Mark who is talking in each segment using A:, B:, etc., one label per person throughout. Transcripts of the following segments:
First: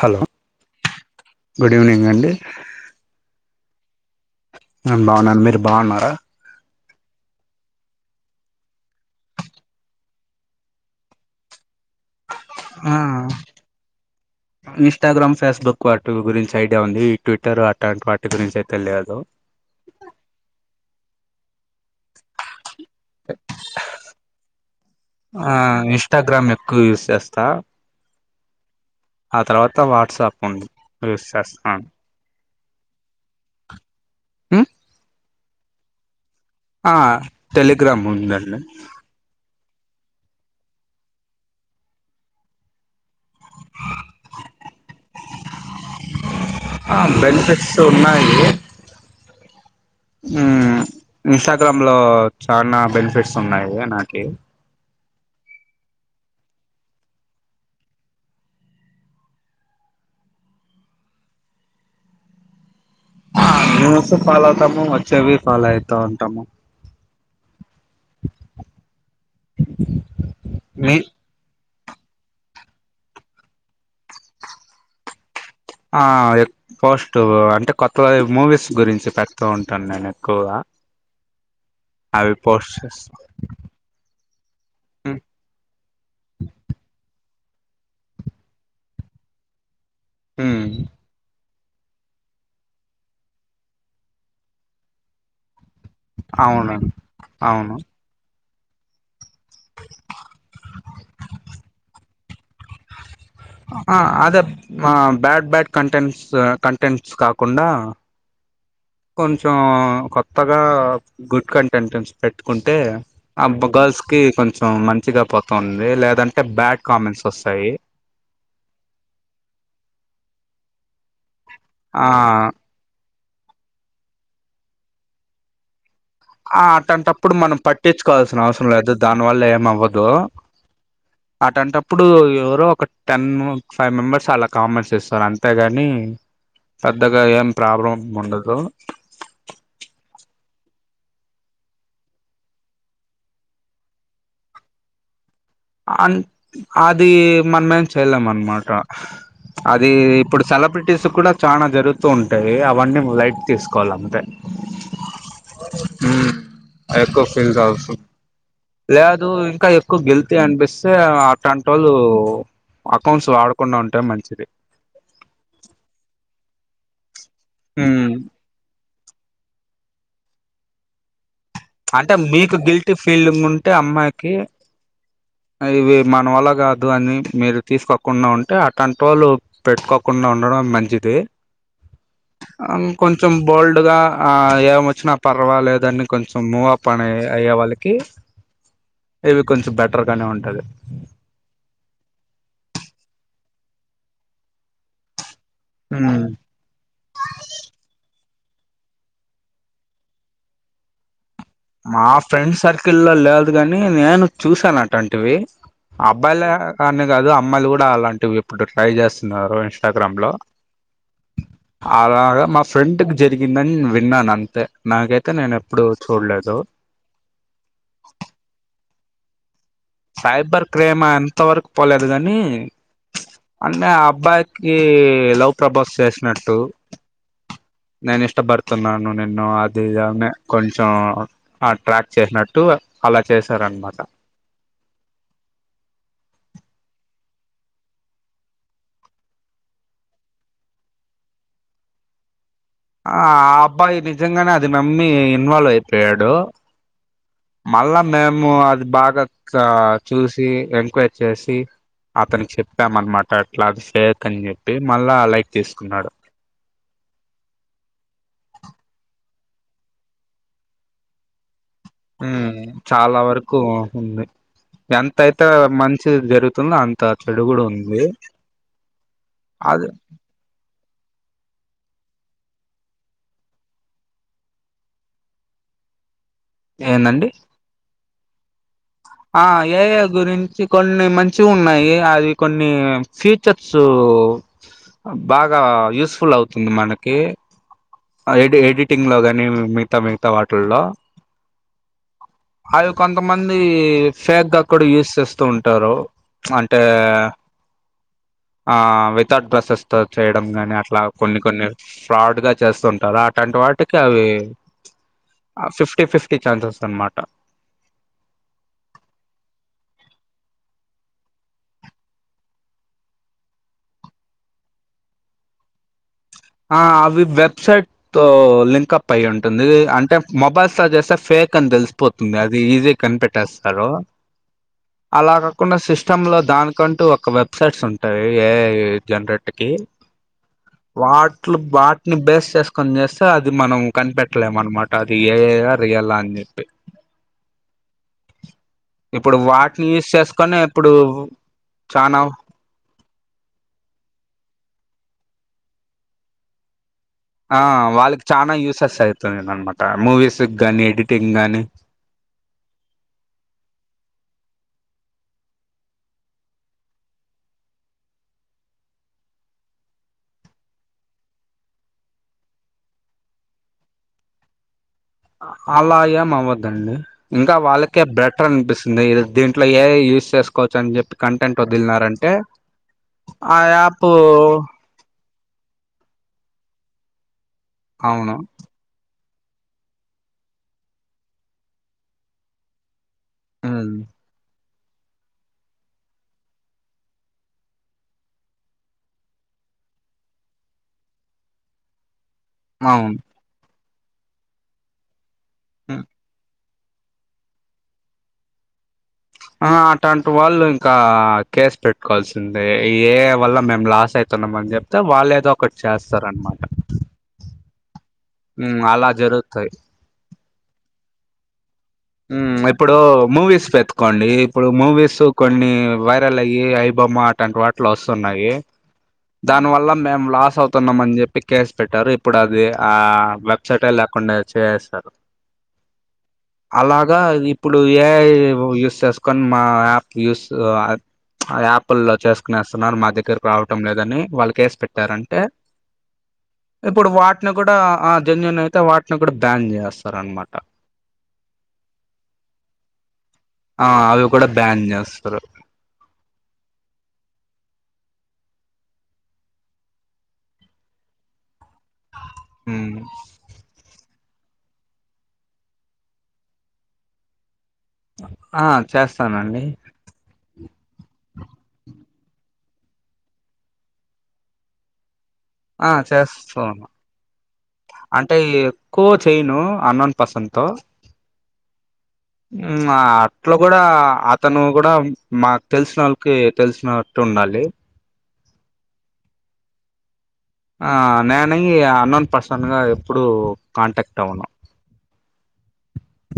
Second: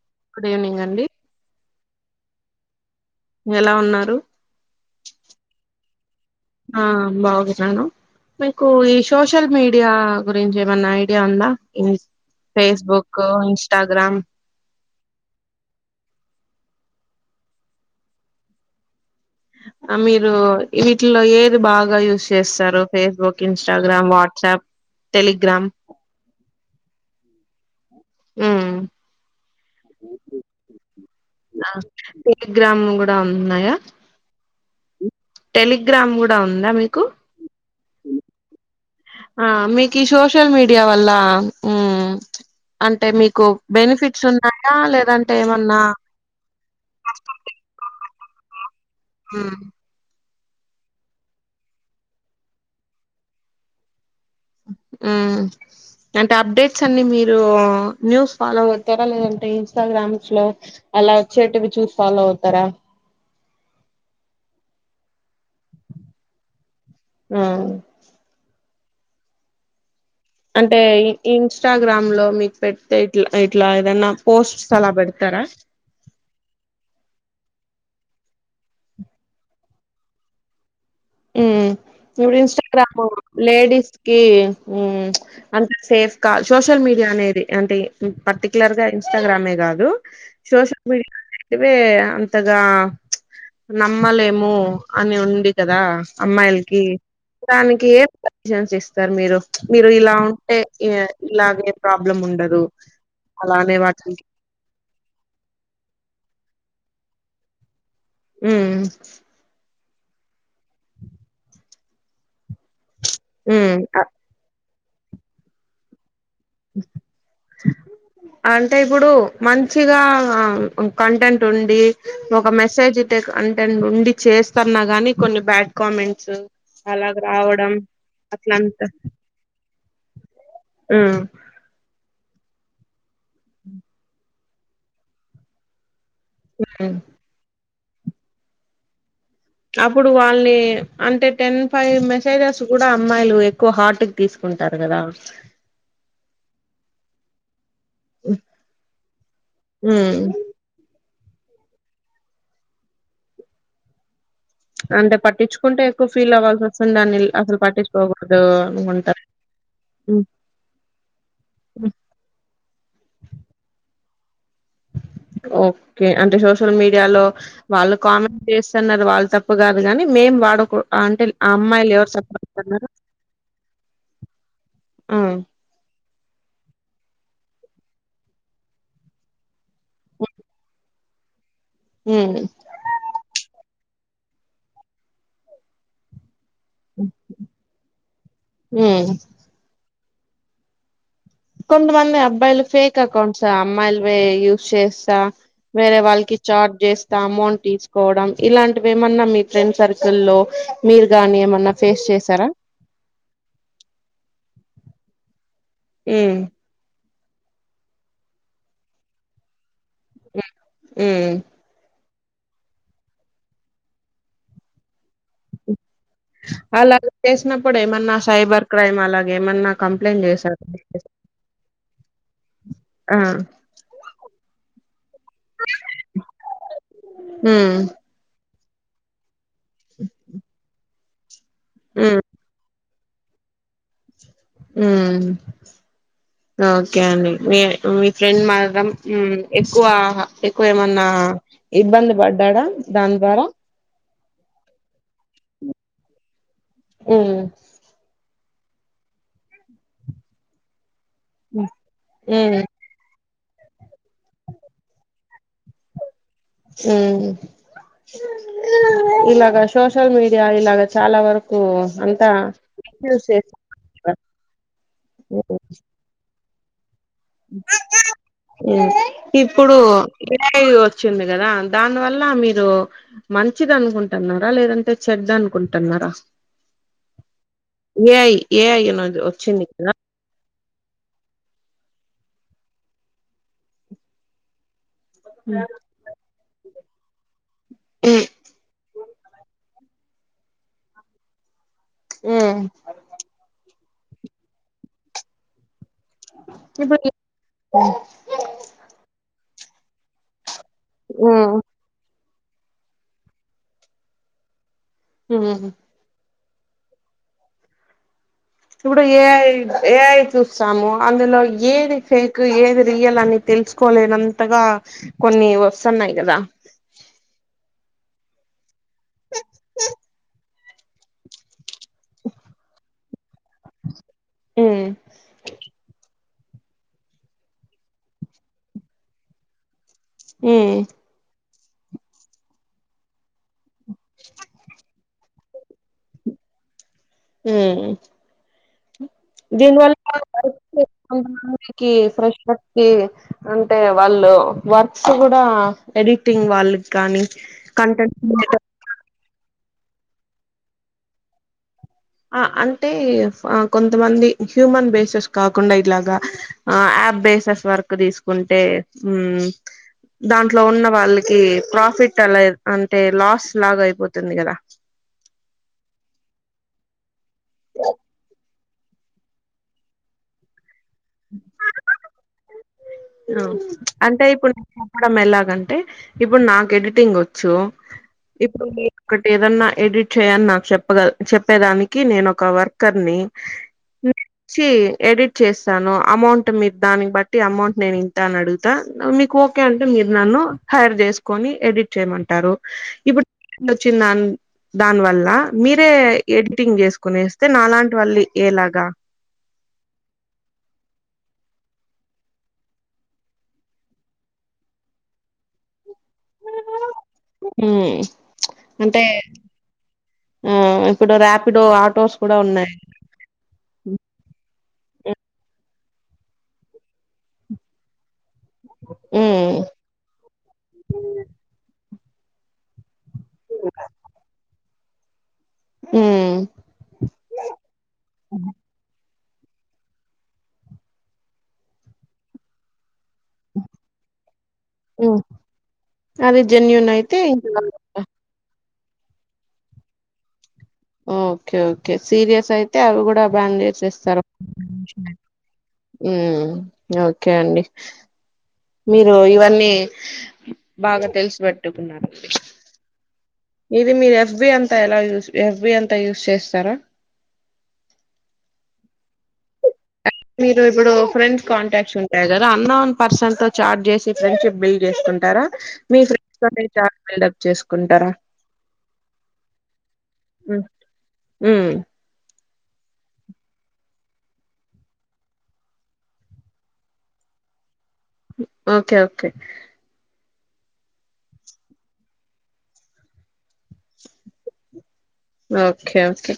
A: Hello
B: good evening అండి.
A: Good evening అండి
B: ఎలా ఉన్నారు?
A: నేను బాగున్నాను మీరు బాగున్నారా?
B: ఆ బాగుర్నాను. మీకు ఈ సోషల్ మీడియా గురించి ఏమన్నా ఐడియా ఉందా?
A: ఆ
B: ఫేస్బుక్ ఇన్స్టాగ్రామ్
A: ఇన్స్టాగ్రామ్ ఫేస్బుక్ వాటు గురించి ఐడియా ఉంది. ఈ ట్విట్టర్ అలాంటి వాటి గురించి అయితే తెలియదు.
B: ఆ మీరు వీటిలో ఏది బాగా యూజ్ చేస్తరు. Facebook, Instagram, WhatsApp, Telegram.
A: క్కువ్ యుస్ చేస్తా.
B: ఉమ్
A: ఆ తర్వాత వాట్సాప్ ఉంది యూస్ చేస్తాను
B: నాక్ టెలి గ్రామ్ కూడా ఉన్నాయా?
A: ఉమ్
B: టెలిగ్రామ్ కూడా ఉందా
A: ఆ టెలిగ్రామ్ ఉందండి
B: ఆ మీక్ ఈ సోషల్ మీడియా వల్ల ఉమ్ అం అంటే మీకు బెనిఫిట్స్ ఉన్నాయా? లేదంటే ఏమన్నా
A: ఆ బెనిఫిట్స్ ఉన్నాయి
B: ఉమ్
A: ఉమ్ ఇంస్టాగ్రామ్ లో చాలా బెనిఫిట్స్ ఉన్నాయి నాకి
B: ఉమ్ అంటే అప్డేట్స్ అన్ని మీరు న్యూస్ ఫాలో అవుతారా లేదంటే ఏ ఇన్స్టాగ్రామ్స్ లో అలా వచ్చేటివి చూసి ఫాలో అవుతారా?
A: ఆ న్యూస్ ఫాలో అవుతాము వచ్చేవి ఫాలో అయితా ఉంటాము
B: ఉమ్ అంటే
A: మీ
B: ఈ ఇన్స్ ఇన్స్టాగ్రామ్ లో మీకు పెడితే ఇట్లా ఇట్లా ఏదైనా పోస్ట్స్ అలా పెడతారా?
A: ఆ పోస్ట్ అంటే కొత్త మూవీస్ గురించి పెడుతూ ఉంటాను నేను ఎక్కువగా
B: ఉమ్
A: అవి
B: ఇప్పుడు
A: పోస్ట్
B: ఇన్స్టాగ్రామ్
A: చేస్తా
B: లేడీస్కి ఉమ్ చ్ అంటే సేఫ్ కా సోషల్ మీడియా అనేది అంటే పర్టికులర్ గా ఇన్స్టాగ్రామే గాదు సోషల్ మీడియా ఇవే అంతగా నమ్మలేము అని ఉంది కదా
A: అవును
B: అమ్మాయిలకి
A: అవును
B: దానికి ఏ సజషన్స్ ఇస్తారు. మీరు మీరు ఇలా ఉంటే ఈవే ఇలాగే ఏ ప్రాబ్లం ఉండదు. అలానే
A: ఆ
B: వాటికి
A: అదే బ్యాడ్ బ్యాడ్ కంటెంట్స్ కంటెంట్స్ కాకుండా
B: హ్మ్
A: కొంచెం కొత్తగా గుడ్ కంటెంట్స్ పెట్టుకుంటే ఆబ్
B: హ్మ్
A: గర్ల్స్
B: అ
A: కి కొంచెం మంచిగా పోతుంది లేదం
B: అంటే ఇప్పుడు మం చిగా కంటెంట్ ఉండి
A: ఆ
B: ఒక మెసేజ్ కంటెండ్ నుండి చేస్తన్నా గాని కొన్ని బ్యాడ్ కామెంట్స్
A: ఆ
B: అలాగ
A: అట్టాట్టప్పుడు మనం
B: రావడం
A: పట్టించుకోవాల్సిన అవసరం
B: అట్లంతా
A: లేదు దాని వల్ల ఏమవ్వదు. దు.
B: ఉమ్
A: అటాంటప్పుడు ఎవరో ఒక టెన్ ఫైవ్ మెంబెర్స్ అలా కామెంట్స్ ఇస్తారు అంతేగాని పెద్దగా ఏం ప్రాబ్లం ఉండదు.
B: అప్పుడు వాల్ని అంటే టెన్ ఫైవ్ మెసేజెస్ కూడా అమ్మాయిలు ఎక్కువ హార్ట్ కి తీసుకు కుంటారు కదా
A: అన్ అది మనమేం చేయలేం అనమాట. అది
B: ఉమ్
A: ఇప్పుడు సెలబ్రిటీస్ కూడా చానా జరుగుతూ ఉంటాయి అవన్నీ లైట్ తీసుకోవాలంతే
B: అంటే పట్టిచ్చుకుంటే ఎక్కువ ఫీల్ అవ్వాల్సి వస్తుంది
A: ఎక్కువ
B: దాన్నిల్ అసలు
A: ఫీల్స్ అవసరం
B: పట్టిచ్చుకోకూడదు.
A: లేదు ఇంకా ఎక్కువ గిల్టీ అనిపిస్తే అట్టాంటోళ్ళు అకౌంట్స్ వాడకుండా ఉంటే మంచిది.
B: ఓకే. అంటే సోషల్ మీడియాలో వాళ్ళు
A: మ్మ్
B: కామెంట్ చేస్తన్నారు వాళ్ళు తప్పు కాదు కాని మేం వాడకు అంటే ఆ అమ్మాయిలు ఎవరు
A: అంటే మీకు
B: సపోర్ట్న్నారు
A: గిల్టీ ఫీలింగ్ ఉంటే అమ్మాయికి
B: ఉమ్
A: అది వే మన వల్ల కాదు అని మీరు తీసుకోకుండా ఉంటే అట్టాంటోళ్ళు పెట్టుకోకుండా ఉండడం మంచి ది. ఇంకొంచెం బోల్డ్గా ఆ ఏం వచ్చినా పర్వాలేదని కొంచెం మూవ్ప్ అని అయ్యే వాళ్ళకి
B: ఉమ్
A: ఇవి కొంచెం బెటర్గానే ఉంటది.
B: కొంత మంది అబ్బాయిల్ ఫేక్ అకౌంట్సే అమ్మాయిల్వే యూస్ చేస్సా వేరే వాళ్ళకి ఛార్జ్ చేస్తే అమౌంట్ తీసుకోవడం. ఇలాంటివేమన్నా మీ ఫ్రెండ్ సర్కిల్లో మీరు గాని ఏమన్నా ఫేస్
A: మా
B: చేసారా
A: ఫ్రెండ్ సర్కిల్ల్లో లేదు గాని నేను చూసానట్టాంటివి.
B: ఉమ్
A: అబ్బాయిలే కానే కాదు అమ్మాయిలు కూడా అలాంటివి ఇప్పుడు ట్రై చేస్తున్నారు ఇన్స్టాగ్రామ్లో
B: మ్
A: అలాగా మా ఫ్రెండ్కి జరిగిందని విన్నానంతే నాకైతే నేను ఎప్పుడు చూడ
B: వాళ్ళు అలా చేసినప్పుడేమన్నా సైబర్ క్రైమ్ అలాగేమన్న
A: సైబర్ క్రైమ్ అంత వరకు పోలేదు గాని
B: ఆ
A: అంటే అబ్బాయికి లవ్ ప్రపోస్ చేసినట్టు
B: ఉమ్
A: నేను ఇష్ట బడ్తున్నాను నిన్ను అది ఇది అని కొంచెం ఆ ట్రాప్ చేసినట్టు అలా చేస్
B: ఉ ఓకే అండి మీ మీ ఫ్రెండ్ మాత్రం ఉ ఎక్కువ ఎక్కువ ఏమన్నా ఇబ్బంది పడ్డాడా దాని
A: ఆ
B: ద్వారా
A: ఆ అబ్బాయి నిజంగానే అది నమ్మి ఇన్వాల్వ్ అయిపోయాడు.
B: ఉమ్
A: మళ్ళా మేము అది బాగా చూసి ఎంక్వై చేసి అతనికి
B: ఉమ్
A: చెప్పా మన్మాట అట్లా అది ఫేక్ అని చెప్పి మళ్ళా లైక్ తీసుకున్నాడు.
B: మ్. ఇలాగా సోషల్ మీడియా ఇలాగ చాలా వరక్
A: మ్ చాలా వరకు ఉంది. ఎంతయితే మంచి జరుగు
B: ఇప్పుడు
A: అది
B: [unintelligible] వచ్చింది కదా దాని వల్ల మీరు మంచిదనుకుంటున్నారా లేదంటే చెడ్డ అనుకుంటున్న డ్రా
A: ఏందండి.
B: ఏ ఐ ఏఐ అనేది
A: ఆ
B: వచ్చింది
A: ఏ
B: కదా
A: ఐ గురించి కొన్ని మంచి ఉన్నాయి. అది కొన్ని ఫ్యూచర్స్ బాగా యూస్పుల్ అవుతుంది మనకి
B: ఉమ్
A: ఆఎడి ఎడిటింగ్ లో గాని మిగతా మిగతా వాటిల్లో
B: ఉమ్
A: అవి కొంతమంది ఫేక్ గా కూడా యూజ్ చేస్తూ ఉంటారు అంటే
B: ఇప్పుడు
A: ఆ వితౌట్ బడ్రెసెస్ త చేయడం గనీ అని అట్లా కొన్ని
B: ఉమ్
A: కొన్ని ఫ్రాడ్ గా చేస్తుంటారు అలాంటి వాటికి అవి ఆ
B: ఉమ్
A: ఫిఫ్టీ ఫిఫ్టీ ఛాన్సెస్ అనమాట
B: ఇప్పుడు ఏఐ ఏఐ చూస్తాము అందులో ఏది ఫేక్ ఏది రియల్ అని తే తెలుసుకోలేనంతగా కొన్ని వస్తున్నాయి కదా
A: ఆ అవి వెబ్సైట్ తో లింక్ప్ అప్పు అయి ఉంటుంది అంటే మొబైల్ స్తా చేస్తే ఫేక్ అని తెలిసిపోతుంది అది ఈజీ కనిపేట్ టేస్తారు
B: ఉమ్
A: అలా కాకుండా సిస్ సిస్టంలో దానికంటూ ఒక వెబ్సైట్స్ ఉంటాయి ఏ జనరేట్ర్కి
B: ఉ
A: అట్లు వాటిని బేస్ చేసుకొని చేస్తే అది మనం కనిపెట్టలేము అనమాట అది ఏఐ ఆ రియల్ అని చెప్పి
B: ఉ
A: ఇప్పుడు వాటిని
B: దీనివల్ల
A: యూస్ చేసుకొని
B: వర్క్
A: ఇప్పుడు
B: చేస్తున్న వారికి
A: చానా
B: ఫ్రెషర్స్ కి అంటే వాళ్ళు వర్క్స్ కూడా ఎడిటింగ్ వాళ్ళు
A: ఆ వాళ్ళకి చనాా యూసెస్ అవుతుంది అనమాట మూవీస్ గానీ ఎడిటింగ్ గాని
B: ఆ అంటే ఫా కొంతమంది హ్యూమన్ బేసెస్ కాకుండా ఇలాగా యా యాప్ బేసస్ వర్క్ తీసుకుంటే ఉ దాంట్లో ఉన్న వాళ్ళకి ప్రాఫిట్ అలా అంటే లాస్ లాగ అయిపోతుంది కదా
A: అలా ఏం అవద్దండి ఇంకా వాళ్ళకే బెటర్ అనిపిస్తుంది దీంట్లో ఏఐ యూస్ చేసుకోవచ్చ అని చెప్పి కంటెంట్ వదిలినారంటే
B: ఆ అంటే ఇప్పుడు నేను చెప్పడం ఎలాగంటే ఇప్పుడు నాకు ఎడిటింగ్ వచ్ చ్చు
A: అవును
B: ఇప్పుడు మీ ఒకటి ఏదన్నా ఎడిట్ చేయని నాకు చెప్పగ చెప్పేదానికి నేను ఒక వర్కర్ ని
A: అన్
B: వచ్చి ఎడిట్ చేస్తాను అమౌంట్ మీ దాన్ని బట్టి అమౌంట్ నేను ఇంత అని అడుగుతా మీకు ఓకే అంటే మీరు నన్ను హైర్ చేసుకుొని ఎడిట్ చేయమంట టారు
A: అవును
B: ఇప్పుడు వచ్చంది దా దాని వల్ల మీరే
A: ఉమ్.
B: ఎడిట్ టింగ్ చేసుకొనిస్తే నాలాంటి వాళ్ళు ఎలాగా
A: ఆ అట్టంటి వాళ్ళు ఇంకా కేసు పెట్టుకోవాల్సిందే ఏఐ వల్ల మేము లాస్ అయితున్నా ము అని చెప్తే వాళ్ళ ఏదో ఒకటి చేస్తారన్నమాట
B: మ్మ్
A: ఉ అలా జరుగుతాయి
B: ఉ ఇప్పుడు రాప్
A: ఉ ఇప్పుడు మూవీస్ పెట్కోండి ఇప్పుడు మూవీస్ కొన్ని వైరల్ అయ్యి అయిబొమ్మ అట్లాంటి వాటిల్లో వస్తున్నాయి
B: మ్మ్
A: దాని వల్ల మేము లాస్ అవుతున్నాం అని చెప్పి కేసు పెట్టారు ఇప్పుడు అది ఆ వెబ్సైట్ లేకుండా చేస్తారు
B: మ్మ్
A: అలాగా ఇప్పుడు ఏఐ యూస్ చేసు కొన్ మా యాప్ యూస్ యాప్ లో చేసుకునిస్తున్నారు మా దగ్గర టం లేదని వాళ్ళకి కేస్
B: మ్మ్
A: పెట్టారంటే
B: అది జెన్యూన్
A: ఇప్పుడు
B: అయితే ఇంకా
A: వాటిని కూడా ఆ జన్యున్ అయితే వాటిని కూడా బ్యాన్ చేస్తారు అనమాట
B: ఓకే ఓకే సీరియస్ అయితే అవి కూడా బ్యాన్
A: ఆ
B: చేసేస్తారు
A: అవి కూడా బ్యాన్ చేస్తారు
B: ఉ ఓకే అండి మీరు ఇవన్నీ బాగా తెలిసి పెట్టుకున్నారు
A: ఉమ్,
B: ఇది మీరు ఎఫ్బి అంతా ఎలా యూస్ ఎఫ్బి అంతా యూస్ చేస్తారా
A: ఆ చేస్తానండి
B: మీరు ఇప్పుడు ఫ్రెండ్స్ కాంటాక్ట్స్ ఉన్ గా అన్నోన్ పర్సెట్ తో చాట్ చేసి ఫ్రెండ్షిప్ బిల్ చేసుక్
A: ఆ చేస్తాను
B: బిల్డప్ చేసుకుంటారా
A: అంటే ఎక్కువ చేయ్యను అన్నం పసంతో
B: ఉమ్
A: ఉమ్ ఆ అట్లా కూడా అతను కూడా మాకు తెలిసిన ఓళ్ళకి తెలిసినట్టు ఉన్ మళ్ళీ
B: ఓకే ఓకే
A: ఆ నేని అన్నోన్ పర్సన్ గా ఎప్పుడు కాంటాక్ట్ అవ్వను
B: ఓకే ఓకే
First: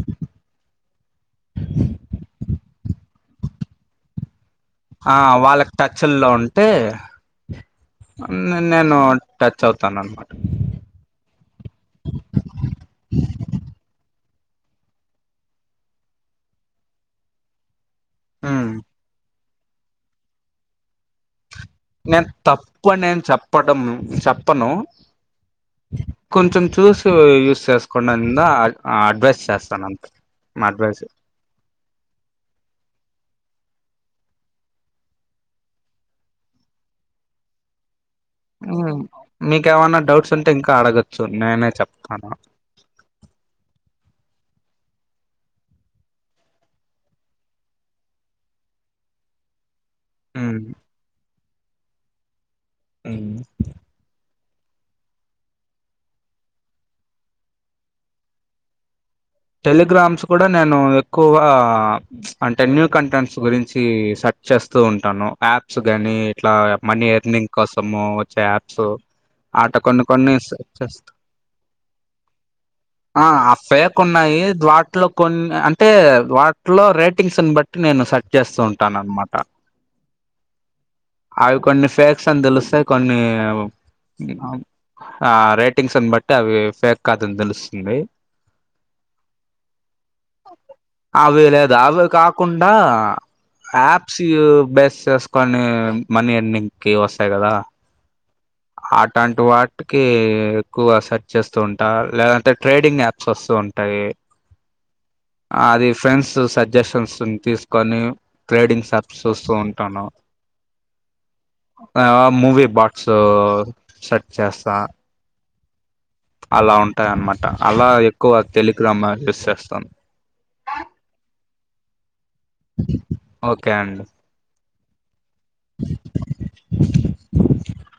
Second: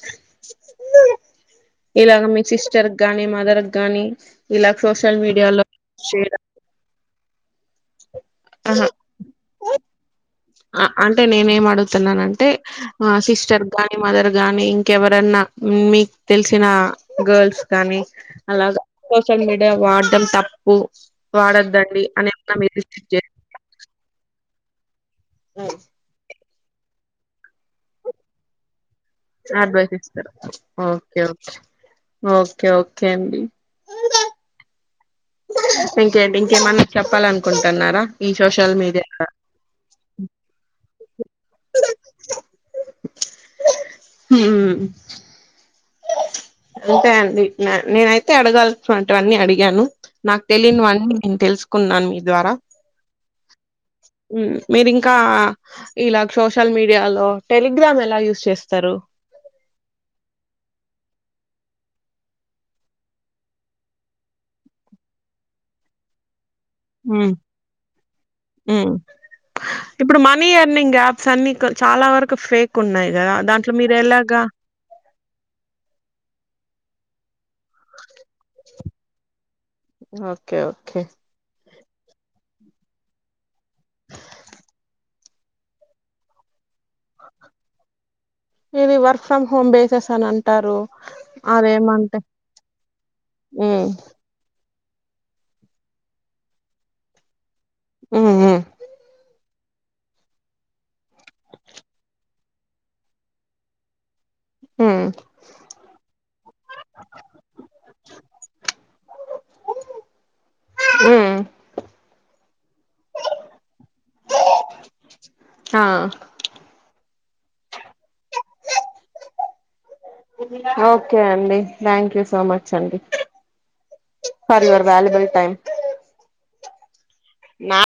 B: ఇలాగ మీ సిస్టర్కి గాని మదర్కి గాని ఇలా
A: ఆ
B: సోషల్ మీడియాలో
A: వాళ్ళక్ టచ్చ్ ల్లో
B: చేయడం
A: ఉంటే నేను
B: ఆహా
A: టచ్ అవుతాన్ అన్నమాట
B: అంటే నేనేం అడుగుతున్నానంటే మా సిస్టర్కి గాని, మదర్ గాని ఇంకెవరన్నా మీక్ తెలిసిన గల్స్ కానీ
A: మ్మ్
B: అలాగా సోషల్ మీడియా వాడటం తప్పు వాడొద్దండి
A: నేన్
B: అని ఏమన్నా మీరు
A: తప్పు అని
B: రిస్ట్రిక్ట్
A: నేన్ చెప్పటం చెప్పను.
B: ఉమ్
A: కొంచెం చూసి యూస్ చేసుకొన్నండ
B: అడ్వైస్ ఇస్తారు
A: advice
B: okay okay okay okay అండి. ఇంకేంటి ఇంకేమన్న చెప్పాలనుకుంటున్నారా? ఈ సోషల్
A: ఉమ్
B: మీడియా
A: మీకే ఎవన్నా డౌట్స్ ఉంటే ఇంకా ఆడగ్ చు నేనే చెప్తాను.
B: ఉమ్ అంతే అండి న నేనైతే అడగాల్సినవంటివన్నీ అడిగాను. నాకు
A: మ్మ్
B: తెలియనివన్నీ నేను తెలుసుకున్నాను మీ ద్వారా
A: ఉమ్
B: ఉమ్ మీరింకా ఇలాగ్ సోషల్ మీడియాలో టెలిగ్రామ్ ఎలా యూస్ చేస్తారు.
A: టెలిగ్రామ్స్ కూడా నేను ఎక్కువగా చ్ అంటే న్యూ కంటెంట్స్ గురించి స చేస్తూ ఉంటాను. యాప్స్ గాని ఇట్లా మనీ
B: మ్మ్
A: ఎర్నింగ్ కోసము వచ్చే యాప్సు
B: మ్మ్ ఇప్పుడు మనీ ఎర్నింగ్ యాప్స్ అన్ని క్ చాలా వరకు ఫేక్ ఉన్నాయి కదా దాంట్లో మీరెం
A: కున్నాయి వాట్లో కొన్ని అంటే వాట్లో రేట్ టింగ్స్ న్ బట్టి నేను సర్చ్ చేస్తూ ఉంటానన్నమాట
B: ఓకే ఓకే
A: కొన్ని ఫేక్స్ అని తెలుస్తాయి కొన్ని ఆ రేటింగ్స్ ని బట్టి అవి ఫేక్ కాదని తెలుస్తుంది.
B: ఇది వర్క్ ఫ్రమ్ హోమ్ బేసెస్ అని అంటారు
A: అవి లేదా అవి
B: అదేమంటే
A: కాకుండా
B: మ్మ్
A: ఆప్స్ బెస్ చేసుకొనీ మనీ ఎర్నింగ్ కి వస్తాయి. కదా
B: మ్మ్ మ్మ్
A: అటాంటి వాట్ టికి ఎక్కువ సెర్చ్ చేస్తూ ఉంటా లేదంటే ట్రేడింగ్ యాప్స్ వస్తూ ఉంటాయి.
B: ఉమ్
A: అది ఫ్రెండ్స్ సజెషన్స్ ని తీసుకొని ట్రేడింగ్స్ యాప్స్ చూస్తూ ఉంటాను.
B: మ్మ్.
A: ఆ మూవీ బాక్సు సెర్చ్ చేస్తా.
B: ఆ
A: అలా ఉంటాయి అన్నమాట అలా ఎక్కువ టెలిగ్రామా యూస్ చేస్తాం.
B: ఓకే అండి థ్యాంక్ యూ సో మచ్ అండి
A: ఓకే అండి
B: ఫర్ యువర్ వాలిబుల్ టైం నా